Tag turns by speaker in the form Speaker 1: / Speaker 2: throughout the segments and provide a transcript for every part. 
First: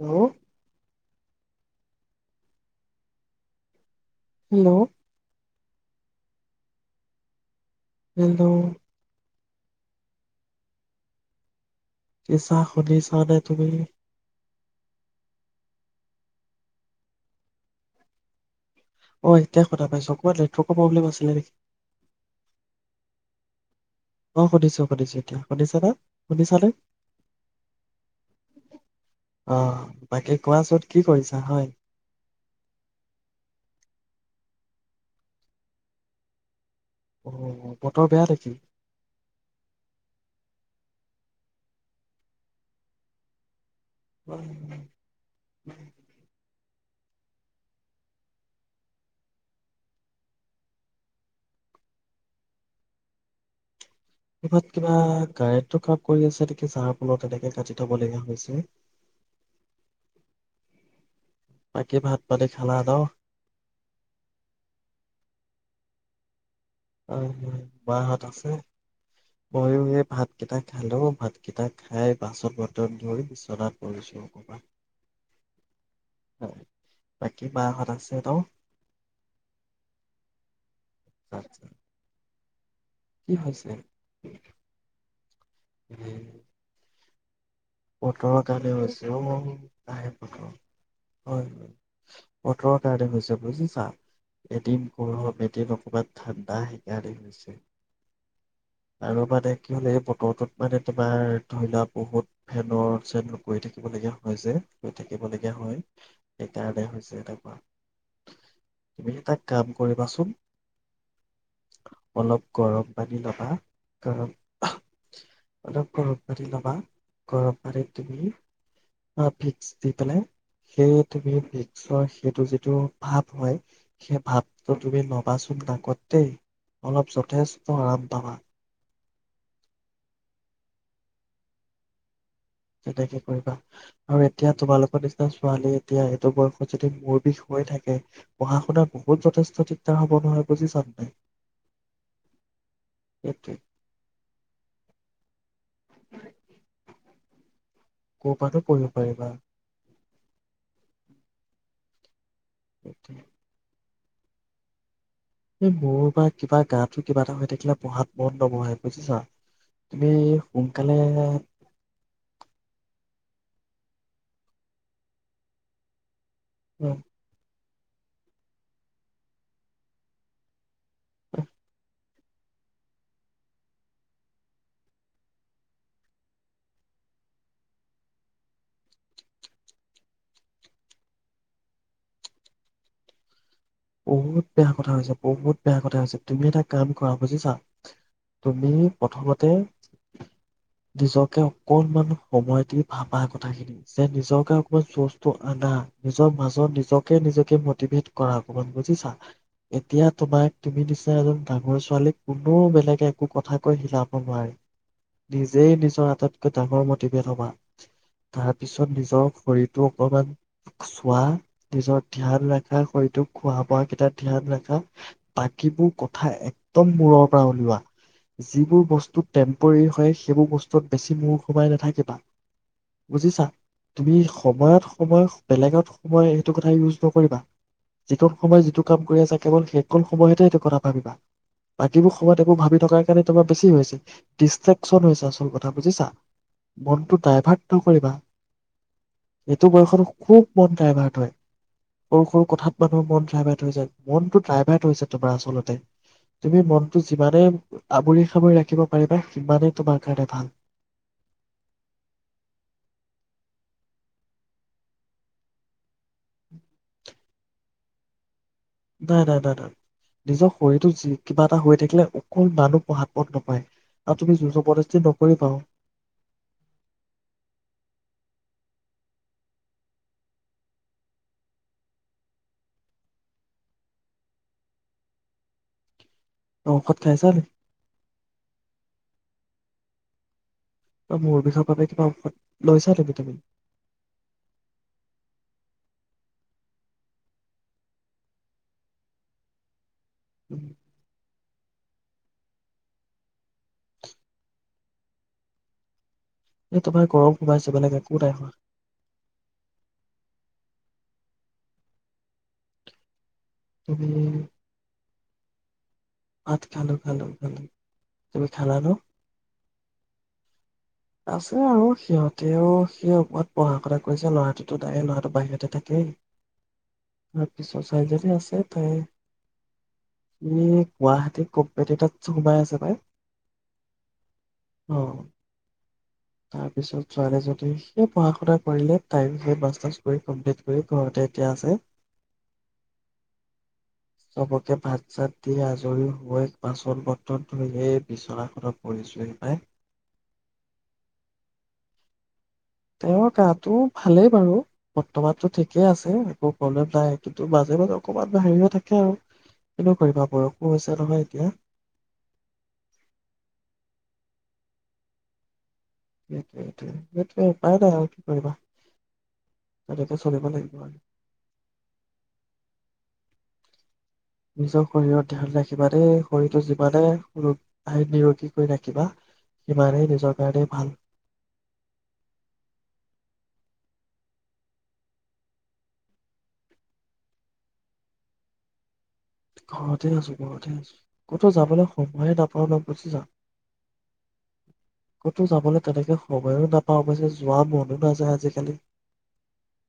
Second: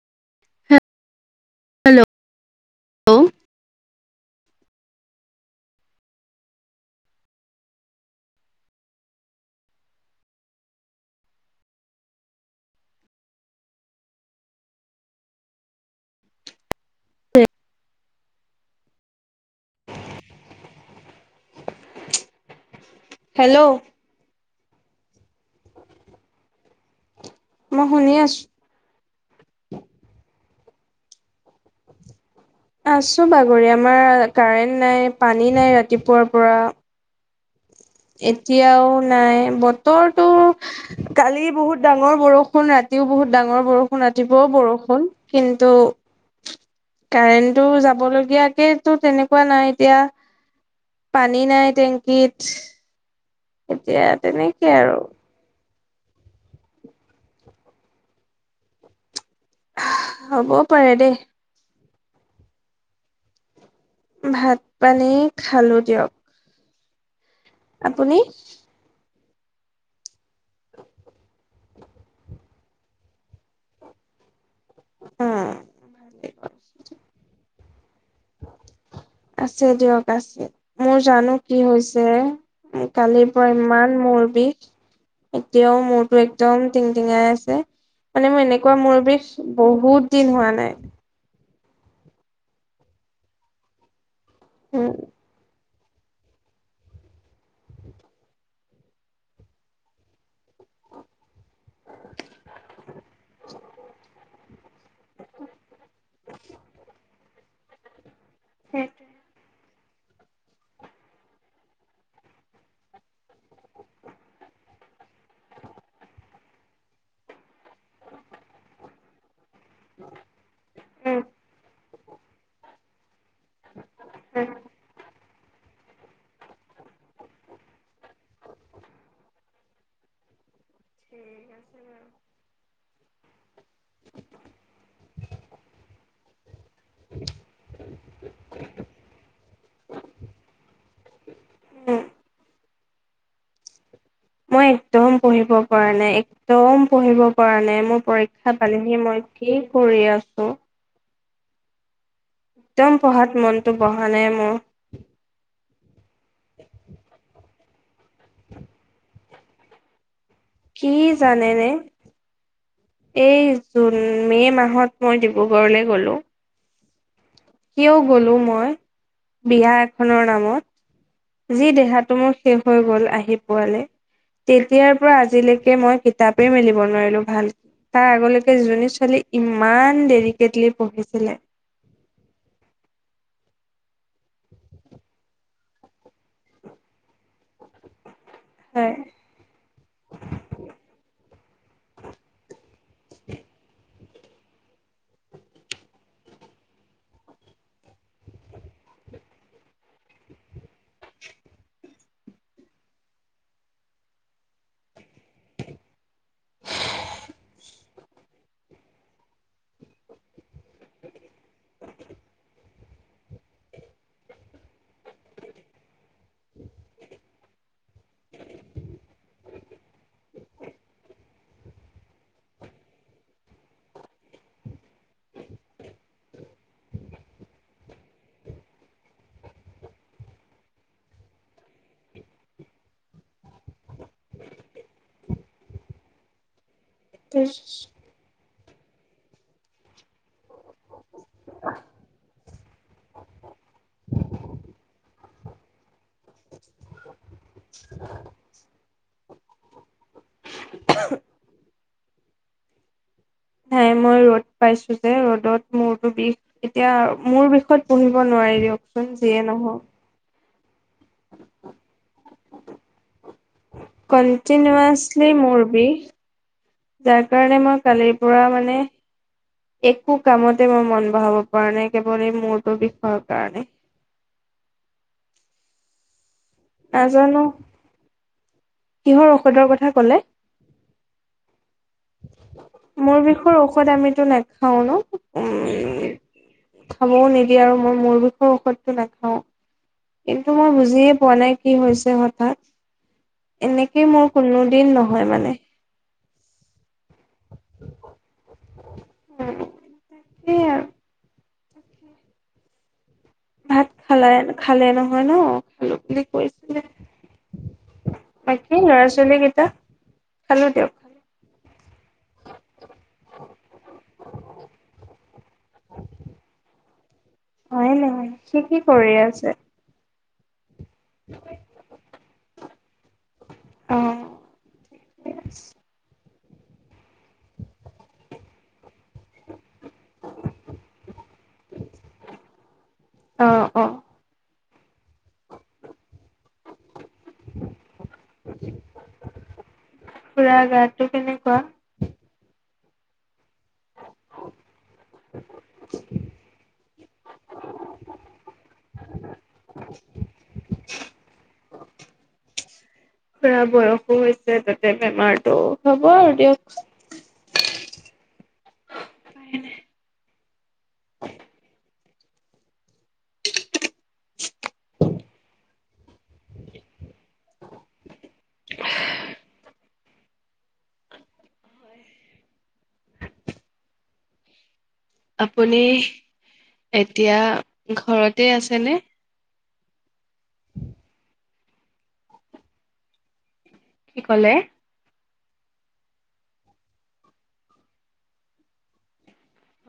Speaker 1: হু
Speaker 2: hello
Speaker 1: hello hello কি চা শুধিছা নে তুমি
Speaker 2: উ
Speaker 1: অ এতিয়া সদ পাইছো অবাত নেটৱৰ্কৰ প্ৰব্লেম আছিলে নেকি
Speaker 2: হেল্ল'
Speaker 1: সুধিছো সুধিছো এতিয়া শুনিছা না শুধনিছা নে
Speaker 2: মই শুনি আছো
Speaker 1: আহ বাকী কোৱাচোন কি কৰিছা হয়
Speaker 2: আছো বাগৰি আমাৰ কাৰেণ্ট নাই পানী নাই ৰাতিপুৱাৰ পৰা
Speaker 1: উ
Speaker 2: এতিয়াও নাই বতৰটো কালি বহুত ডাঙৰ বৰষুণ ৰাতিও বহুত ডাঙৰ বৰষুণ সুণতিবও বৰষুণ কিন্তু কাৰেণ্টো যাব লগীয়াকে তো তেনেকুৱা নাই এতিয়া পানী নাই টেংকিত এতিয়া তেনেকে আৰু
Speaker 1: কাপ কৰি আছে তেকি চাৰ ফলত এনেকে কাটি থব লগগীয়া হৈছে
Speaker 2: হ'বও পাৰে দেই
Speaker 1: বাকী ভাত পানী খালা ন
Speaker 2: ভাত পানী খালো দিয়ক
Speaker 1: আৰু
Speaker 2: আপুনি
Speaker 1: বাঁহত আছে ময়ো এই ভাতকেইটা খালো ভাতকেইটা খাই বাচন বতন ধৰি বিচনাত পৰিছো অবাত
Speaker 2: উম ভালে।
Speaker 1: তাক বায়সত আছে
Speaker 2: আছে দিয়ক আছে মোৰ জানো
Speaker 1: ন?
Speaker 2: কি হৈছে চ [inaudible] কালিৰ
Speaker 1: কি
Speaker 2: পৰা
Speaker 1: হৈছে?
Speaker 2: ইমান মূৰ বিষ এতিয়াও মৰটো একদম টিঙাই আছে মানে
Speaker 1: পথৰ
Speaker 2: মোৰ
Speaker 1: তালে
Speaker 2: এনেকুৱা মূৰ
Speaker 1: আছে অ
Speaker 2: বিষ বহুত
Speaker 1: আহে
Speaker 2: দিন
Speaker 1: প হয়
Speaker 2: হোৱা নাই
Speaker 1: হয় বতৰৰ কাৰডে হৈছে বুজিছা এদিন
Speaker 2: উম
Speaker 1: গৌৰৱ এদিন অবমান ঠাণ্ডা সেইকাৰণে হৈছে আৰু মানে কি হলে বতৰটোত মানে তোমাৰ ধৰিলা বহুত ভেনৰ চেন কৰি থাকিব লগীয়া হয় যে কৰি থাকিবলগীয়া হয় সেইকাৰণে হৈছে এনেকোৱা। তুমি তাক কাম কৰিবাচোন অলপ গৰম পানী ল'বা কাৰ ম [unintelligible] পতি ল'বা। গৰম পানীত তুমি ভিকস দি পেলাই সেই তুমি ভিকসৰ সেইটো যিটো ভাপ সেই
Speaker 2: উম
Speaker 1: ভাপটো তুমি ন ল'বাচোন নাকদেই অলপ যথেষ্ট আৰাম পাবা।
Speaker 2: ঠিক আছে বাৰু।
Speaker 1: তেনেকে কৰিবা আৰু এতিয়া তোমালোকৰ নিচিনা ছোৱালী এতিয়া এইটো বয়সত যদি মোৰ বিষ হৈ থাকে পঢ়া শুনাত বহুত যথেষ্ট দিগদাৰ হব নহয় বুজি চানে নাই?
Speaker 2: উম।
Speaker 1: স [unintelligible]
Speaker 2: মই একদম পঢ়িব পৰা নাই । একদম পঢ়িব পৰা নাই। মোৰ
Speaker 1: ক'ৰ পৰানো
Speaker 2: পৰীক্ষা
Speaker 1: পঢ়িব
Speaker 2: পালেহি
Speaker 1: পাৰিবা
Speaker 2: মই কি কৰি আছো? একদম
Speaker 1: সেইটোৱে।
Speaker 2: পঢ়াত মনটো বহা নাই মোৰ।
Speaker 1: এই মোৰ বা কিবা গাটো কিবা এটা হৈ থাকিলে পঢ়াত মন নবহে বুজিছা । তুমি
Speaker 2: কি
Speaker 1: সোনকালে
Speaker 2: জানেনে এই জুন, মে' মাহত মই ডিব্ৰুগড়লৈ গ'লোঁ
Speaker 1: উম।
Speaker 2: কিয় গ'লো মই বিয়া এখনৰ নামত যি দেহাত মোৰ শেষ হৈ গল আহি পোৱালে ।তেতিয়াৰ পৰা আজিলৈকে মই কিতাপেই মেলিব নোৱাৰিলো ভালকে। তাৰ আগলৈকে যিজনী ছোৱালী ইমান ডৰিকেটলি পঢ়িছিলে।
Speaker 1: বহুত বেয়া কথা হৈছে, বহুত বেয়া কথা হৈছে তুমি এটা কাম কৰা বুজিছা। তুমি
Speaker 2: হয়।
Speaker 1: প্ৰথমতে নিজকে অকণমান সময় দি ভাবা কথাখিনি যে নিজকে অকনমান চুচটো আনা নিজৰ মাজত নিজকে নিজকে মটিভেট কৰা। বুজিছা এতিয়া তোমাক তুমি নিচি এজন ডাঙৰ ছোৱালীক কোনো বেলেগে একো কথা কৈ হিলাব নোৱাৰে, নিজেই নিজৰ আটাইতকৈ ডাঙৰ মটিভেট হবা তাৰপিছত নিজৰ শৰীৰটো অকমান চোৱা নিজৰ ধ্যান ৰখা শৰীৰটোক । খোৱা বোৱ কেইটা ধ্যান ৰাখা তাকিবোৰ কথা একদম মূৰৰ পৰা উলিওৱা যিবোৰ বস্তু টেম্পৰেৰী হয় সেইবোৰ বস্তুত বেছি মূৰ সোমাই নাথাকিবা বুজিছা, তুমি সময়ত সময় বেলেগত সময় সেইটো কথা ইউজ নকৰিবা। যিকোন সময়ত যিটো কাম কৰি আছো কেৱল সেইখনণ সময়তে এইটো কথা ভাবিবা, বাকীবোৰ সময়ত এইোৰ ভাবি থকাৰ কাৰণে তোমাৰ বেছি হৈছিল। ডি্ৰেকচন হৈছে আচল কথা কথা বুজিছা। মনটো ডাইভাৰ্ট নকৰিবা। এইটো বয়সত খুব মন যায়, ভাৰ তয় সৰু সৰু কথাত। মানুহৰ মন ড্ৰাইভাৰত হৈছে, মনতো ড্ৰাইভাৰত হৈছে তোমাৰ আচলতে। তুমি মনটো যিমানেই আৱৰি সামৰি ৰাখিব পাৰিবা, সিমানেই তোমাৰ কাৰণে ভাল।
Speaker 2: নাই মই ৰ'দ পাইছো যে, ৰ'দত মোৰতো বিষ এতিয়া মোৰ বিষত পঢ়িব নোৱাৰিল
Speaker 1: নাই নাই নাই নাই নিজক শৰীৰটো যি কিবা এটা হৈ থাকিলে অকন মানু পঢ়াত মন নবহে, আৰু তুমি জোৰ জবৰদস্তি
Speaker 2: কন্টিনিৱাচলি
Speaker 1: নকৰি
Speaker 2: মোৰ
Speaker 1: বাও
Speaker 2: বিষ যাৰ কাৰণে মই কালিৰ পৰা মানে একো কামতে মই মন বহাব পৰা নাই, কেৱল এই মূৰটো বিষয়ৰ কাৰণে।
Speaker 1: তুমি ঔষদ খাইছে
Speaker 2: নাজানো
Speaker 1: নাই?
Speaker 2: কিহৰ ঔষধৰ কথা কলে?
Speaker 1: বা মূৰ বিষৰ বাবে কিবা ঔষধ লৈছা নেকি
Speaker 2: মোৰ
Speaker 1: তুমি
Speaker 2: বিষৰ ঔষধ আমিতো নাখাও ন, উম! খাবও নিদিয়ে, আৰু মই মোৰ বিষৰ ঔষধটো নাখাও। কিন্তু মই বুজিয়ে পোৱা নাই। কি হৈছে হঠাৎ? এনেকেই মোৰ কোনো দিন নহয় মানে।
Speaker 1: এই তোমাৰ গৰম সোমাইছে, বেলেগ একো নাই হোৱা।
Speaker 2: তাকে [unintelligible] ভাত
Speaker 1: তুমি
Speaker 2: খালা [unintelligible] খালে ন'? হয় ন'? খালো বুলি
Speaker 1: ভাত
Speaker 2: কৈছিলে
Speaker 1: খালোঁ-খালোঁ-খালোঁ। তুমি
Speaker 2: বাকী
Speaker 1: খালা ন'?
Speaker 2: ল'ৰা ছোৱালী কেইটা খালো দিয়ক
Speaker 1: আছে আৰু সিহঁতেও, সি [unintelligible] পঢ়া-শুনা কৰিছে! ল'ৰাটোতো, তাই ল'ৰাটো বাহিৰতে থাকেই। তাৰ পিছৰ
Speaker 2: হয়
Speaker 1: চাইডে
Speaker 2: নহয়
Speaker 1: যে
Speaker 2: সি
Speaker 1: আছে
Speaker 2: কি
Speaker 1: তাইয়ে
Speaker 2: কৰি আছে
Speaker 1: । উম। গুৱাহাটী কোম্পানী এটাতটো সোমাই আছে [unintelligible]
Speaker 2: অ
Speaker 1: অ' । তাৰ পিছত ছোৱালীজনী, সেই পঢ়া-শুনা কৰিলে। তাইও সেই মাষ্টাৰ্ছ কৰি কমপ্লিট কৰি, ঘৰতে এতিয়া আছে
Speaker 2: অ অ
Speaker 1: [unintelligible] এতিয়া ভাত চাত দি আজৰি হৈ, বাচন-বৰ্তন ধুই এই বিচনাখনত পৰিছোঁহি পায়।
Speaker 2: টো কেনেকুৱা?
Speaker 1: তেওঁৰ গাটো ভালেই বাৰু। বৰ্তমানতো ঠিকেই আছে প্ৰব্লেম তাইৰ, কিন্তু মাজে, মাজে অকনমান হেৰি হৈ থাকে আৰু। কিনো কৰিবা বয়সো হৈছে নহয় এতিয়া।
Speaker 2: [unintelligible] বয়সো হৈছে, তাতে বেমাৰতটো
Speaker 1: সেইটোৱে, সেইটোৱেই। নাই, নাই আৰু কি কৰিবা? তেনেকে চলিব লাগিব আৰু। নিজৰ শৰীৰত তেহ'লে সিমানেই শৰীৰটো, যিমানে [unintelligible] নিৰোগী কৰি ৰাখিবা, সিমানেই নি সিমানেই ভাল।
Speaker 2: আপুনি, এতিয়া ঘৰতে আছেনে?
Speaker 1: ঘৰতে আছোঁ, ঘৰতে আছোঁ। ক'তো যাবলৈ সময়ে নাপাওঁ ন! বুজিছা।
Speaker 2: কি ক'লে?
Speaker 1: ক'তো যাবলৈ তেনেকে সময়ো নাপাওঁ, অৱশ্যে যোৱা মনো নাযায় আজিকালি।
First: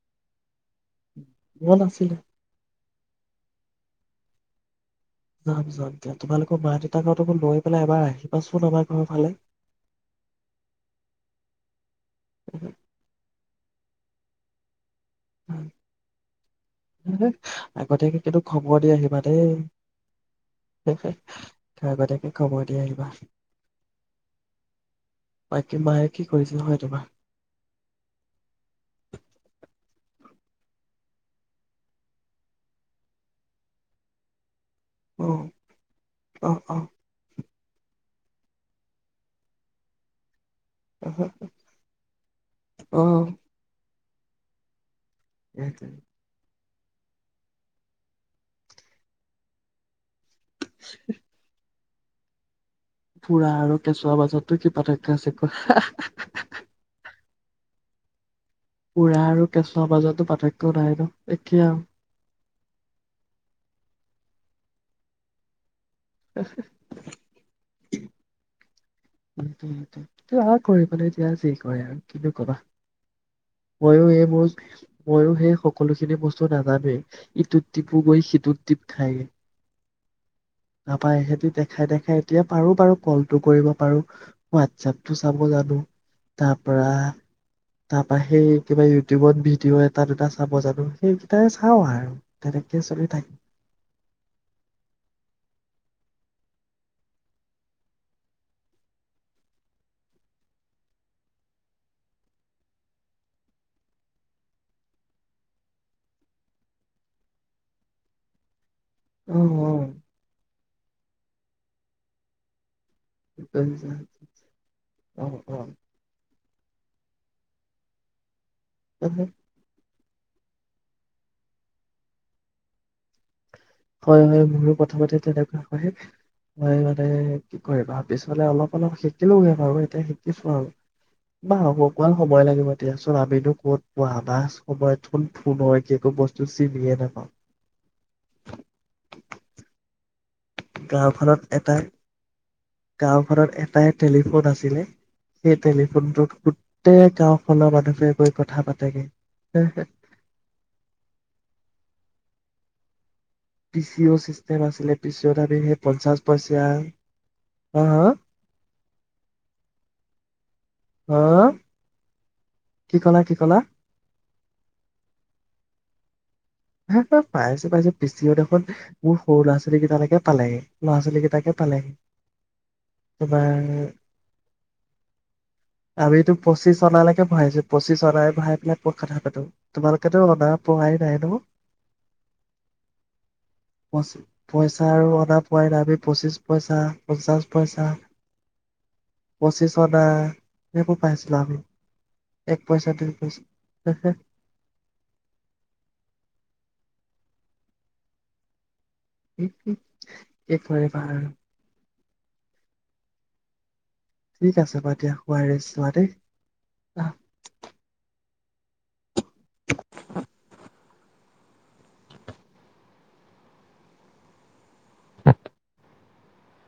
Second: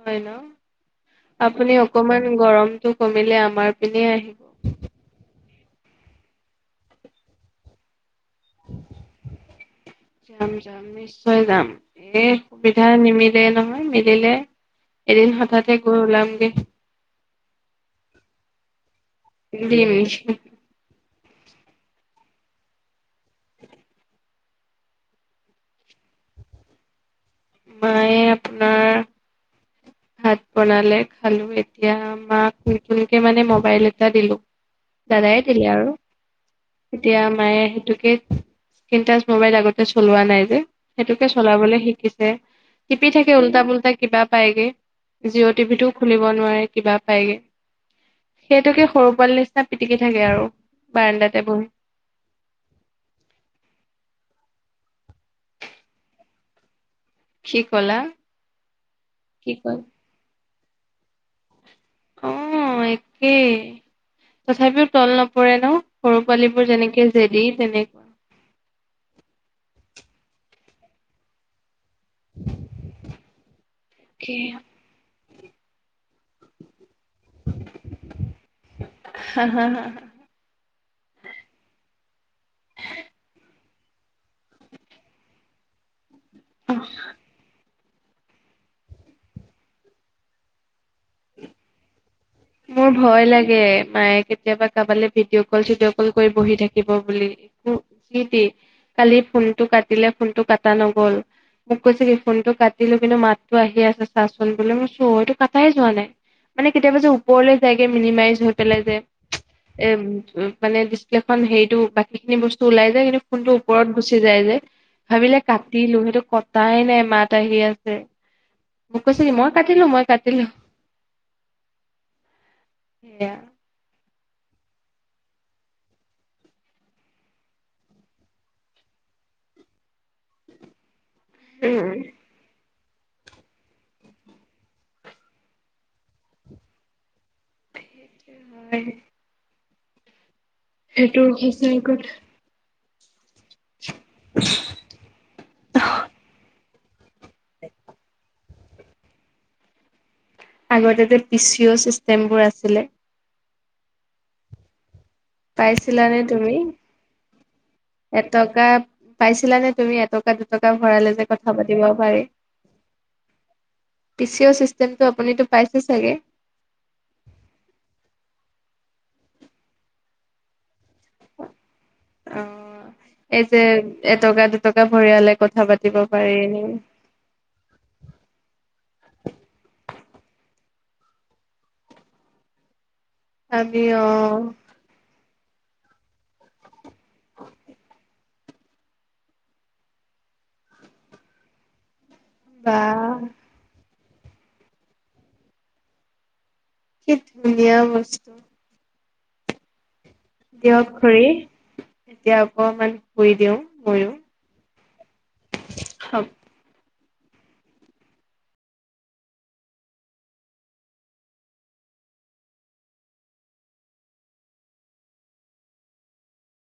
Speaker 2: হয় ন! আপুনি
Speaker 1: মন আছিলে
Speaker 2: অকমান গৰমতটো কমিলে আমাৰ পিনে আহি
Speaker 1: যাম, যাম দিয়া। তোমালোকৰ মা দেউতাহঁতকো লৈ পেলাই এবাৰ আহি
Speaker 2: যাম, যাম, নিশ্চয় যাম। এই সুবিধা নিমিলে নহয়। নি দিলে।
Speaker 1: আগতিয়াকে কিন্তু খবৰ দি আহিবা দেই।
Speaker 2: দিম
Speaker 1: [unintelligible] আগতিয়াকে খবৰ দি আহিবা। বাকি মায়ে কি কৰিছিল হয় তোমাৰ?
Speaker 2: মায়ে আপোনাৰ ভাত বনালে, খালো। এতিয়া মাক নতুনকে মানে মবাইল এটা দিলো দাদাই
Speaker 1: অ',
Speaker 2: দিলে আৰু,
Speaker 1: অ',
Speaker 2: তেতিয়া মায়ে আহি [unintelligible] স্ক্ৰীনটাচ মোবাইল আগতে চলোৱা নাই যে।
Speaker 1: অ',
Speaker 2: সেইটোকে চলাবলৈ শিকিছে, টিপি থাকে
Speaker 1: অ'।
Speaker 2: উল্টা পুল্টা কিবা পায়গে। জিঅ' টিভিটোও খুলিব নোৱাৰি। কিবা পায়গে, সেইটোকে সৰু পোৱালি নিচিনা পিটিকি থাকে আৰু বাৰাণ্ডাতে বহি।
Speaker 1: ফুৰা আৰু কেঁচুৱা মাজতনো কি পাৰ্থক্য আছে কোৱা। [unintelligible]
Speaker 2: কি কলা?
Speaker 1: উৰা আৰু
Speaker 2: কি কয়
Speaker 1: কেঁচুৱা মাজতো পাৰ্থক্য [unintelligible] একে আৰু।
Speaker 2: অ', একেই। তথাপিও তল নপৰে ন'? সৰু পোৱালিবোৰ যেনেকে জেদি, তেনেকুৱা
Speaker 1: [unintelligible] কৰিবলৈ দিয়া যি কৰে আৰু। কিনো ক'বা ময়ো এ মোৰ ময়ো সেই সকলোখিনি বস্তু নাজানোৱেই। ইটোত দীপো গৈ সিটোত দীপ খায়গৈ।
Speaker 2: হা হা হা
Speaker 1: তাপাই সেতি দেখাই দেখাই এতিয়া পাৰো বাৰু কলটো কৰিব পাৰো হোৱাটছএপটো চাব জানো। তাৰ পৰা তাৰপা সেই কিবা ইউটিউবত ভিডিঅ' এটা দুটা চাব জানো সেইকেইটাই চাওঁ আৰু। তেনেকে
Speaker 2: মোৰ
Speaker 1: চলি
Speaker 2: ভয়
Speaker 1: থাকে
Speaker 2: লাগে মায়ে কেতিয়াবা কাৰবালৈ ভিডিঅ' কল চিডি অ', কৰি বহি থাকিব বুলি সিট কালি ফোনটো কাটিলে ফোনটো কাটা নগ'ল মোক কৈছে কি ফোনটো কাটিলো কিন্তু মাতটো আহি আছে চাচোন বোলো মোৰ চতটো কাটাই যোৱা নাই মানে কেতিয়াবা যে কলে যাইগে মিনিমাইজ হৈ পেলাই যে,
Speaker 1: অ অ
Speaker 2: [unintelligible] মানে ডিছপ্লেখন হেৰিটো বাকী খিনি বস্তু ওলাই যায় কিন্তু, ফোনটো ওপৰত গুচি যায় যে
Speaker 1: অ
Speaker 2: ভাবিলে কাটিলো সেইটো কটাই নাই মাত, তাই হেই আছে। মোক
Speaker 1: অ
Speaker 2: কৈছে কি মই কাটিলো মই, কাটি ল। এয়া
Speaker 1: হয়- হয় মোৰো প্ৰথমতে তেনেকুৱা হয় মই মানে কি কৰিবা পিছলে অলপ অলপ শিকিলোগে বাৰু এতিয়া শিকিছো আৰু। বাহ হব
Speaker 2: উম।
Speaker 1: কোৱা সময় লাগিব, তেতিয়া চোৱা আমিনো ক'ত পোৱা আমাৰ সময়ত ফোন- ফোনৰ একো -একো বস্তু চিনিয়ে নাপাওঁ।
Speaker 2: [inaudible] সেই নালাগে। সেইটো হিচে কত?
Speaker 1: গাঁও ঘৰত এ, এটাই টেলিফোন আছিলে সেই টেলিফোনটোতু, - গোটেই গাওখনৰ মানুহবোৰে গৈ কথা পাতেগে।
Speaker 2: আগতে যে পিচি'অ ছিষ্টেমবোৰ আছিলে।
Speaker 1: পি- চি -অ চিষ্টেম আছিলে ।
Speaker 2: পাইছিলানে তুমি
Speaker 1: হা হা
Speaker 2: এটকা পাইছিলানে তুমি এটকা -দুটকা ভৰালে
Speaker 1: হা
Speaker 2: যে কথা পাতিব পাৰি
Speaker 1: কি ক'লা কি ক'লা
Speaker 2: পি- চি -অ চিষ্টেমটো আপুনিতটো পাইছে চাগে?
Speaker 1: হাহহা পাইছো- পাইছো পি- চি - অ দেখোন মোৰ সৰু ল'ৰা- ছোৱালী কেইটালৈকে পালেগে। ল'ৰা- ছোৱালী কেইটাকে পালেহি
Speaker 2: অ' এই যে
Speaker 1: তোমাৰ
Speaker 2: এটকা দুটকা ভৰিয়ালে কথা পাতিব পাৰি
Speaker 1: আমিতো
Speaker 2: এনেই।
Speaker 1: পঁচিছ অনালৈকে ভৰাইছো। পঁচিছ অনাই ভৰাই পেলাই কত কথা পাতো তোমালোকেতো অনা, পহাই নাই ন',?
Speaker 2: আমি
Speaker 1: পচি
Speaker 2: অ'
Speaker 1: -পইচা আৰু অলপ, পহাই যে আমি পঁচিছ পইচা, পঞ্চাশ পইচা, পঁচিছ অনা সেইবোৰ পাইছিলোঁ আমি। এক
Speaker 2: বা
Speaker 1: পইচা- ডেৰ পইচা। [unintelligible]
Speaker 2: কি ধুনীয়া বস্তু।
Speaker 1: এক- এক
Speaker 2: দিয়ক খুৰী। এতিয়া অকমান শুই দিওঁ। ময়ো।
Speaker 1: ঠিক আছে, বাৰু দিয়া শুৱা ৰেষ্ট লোৱা দেই।
Speaker 2: হ'ব।
Speaker 1: আহ, [inaudible]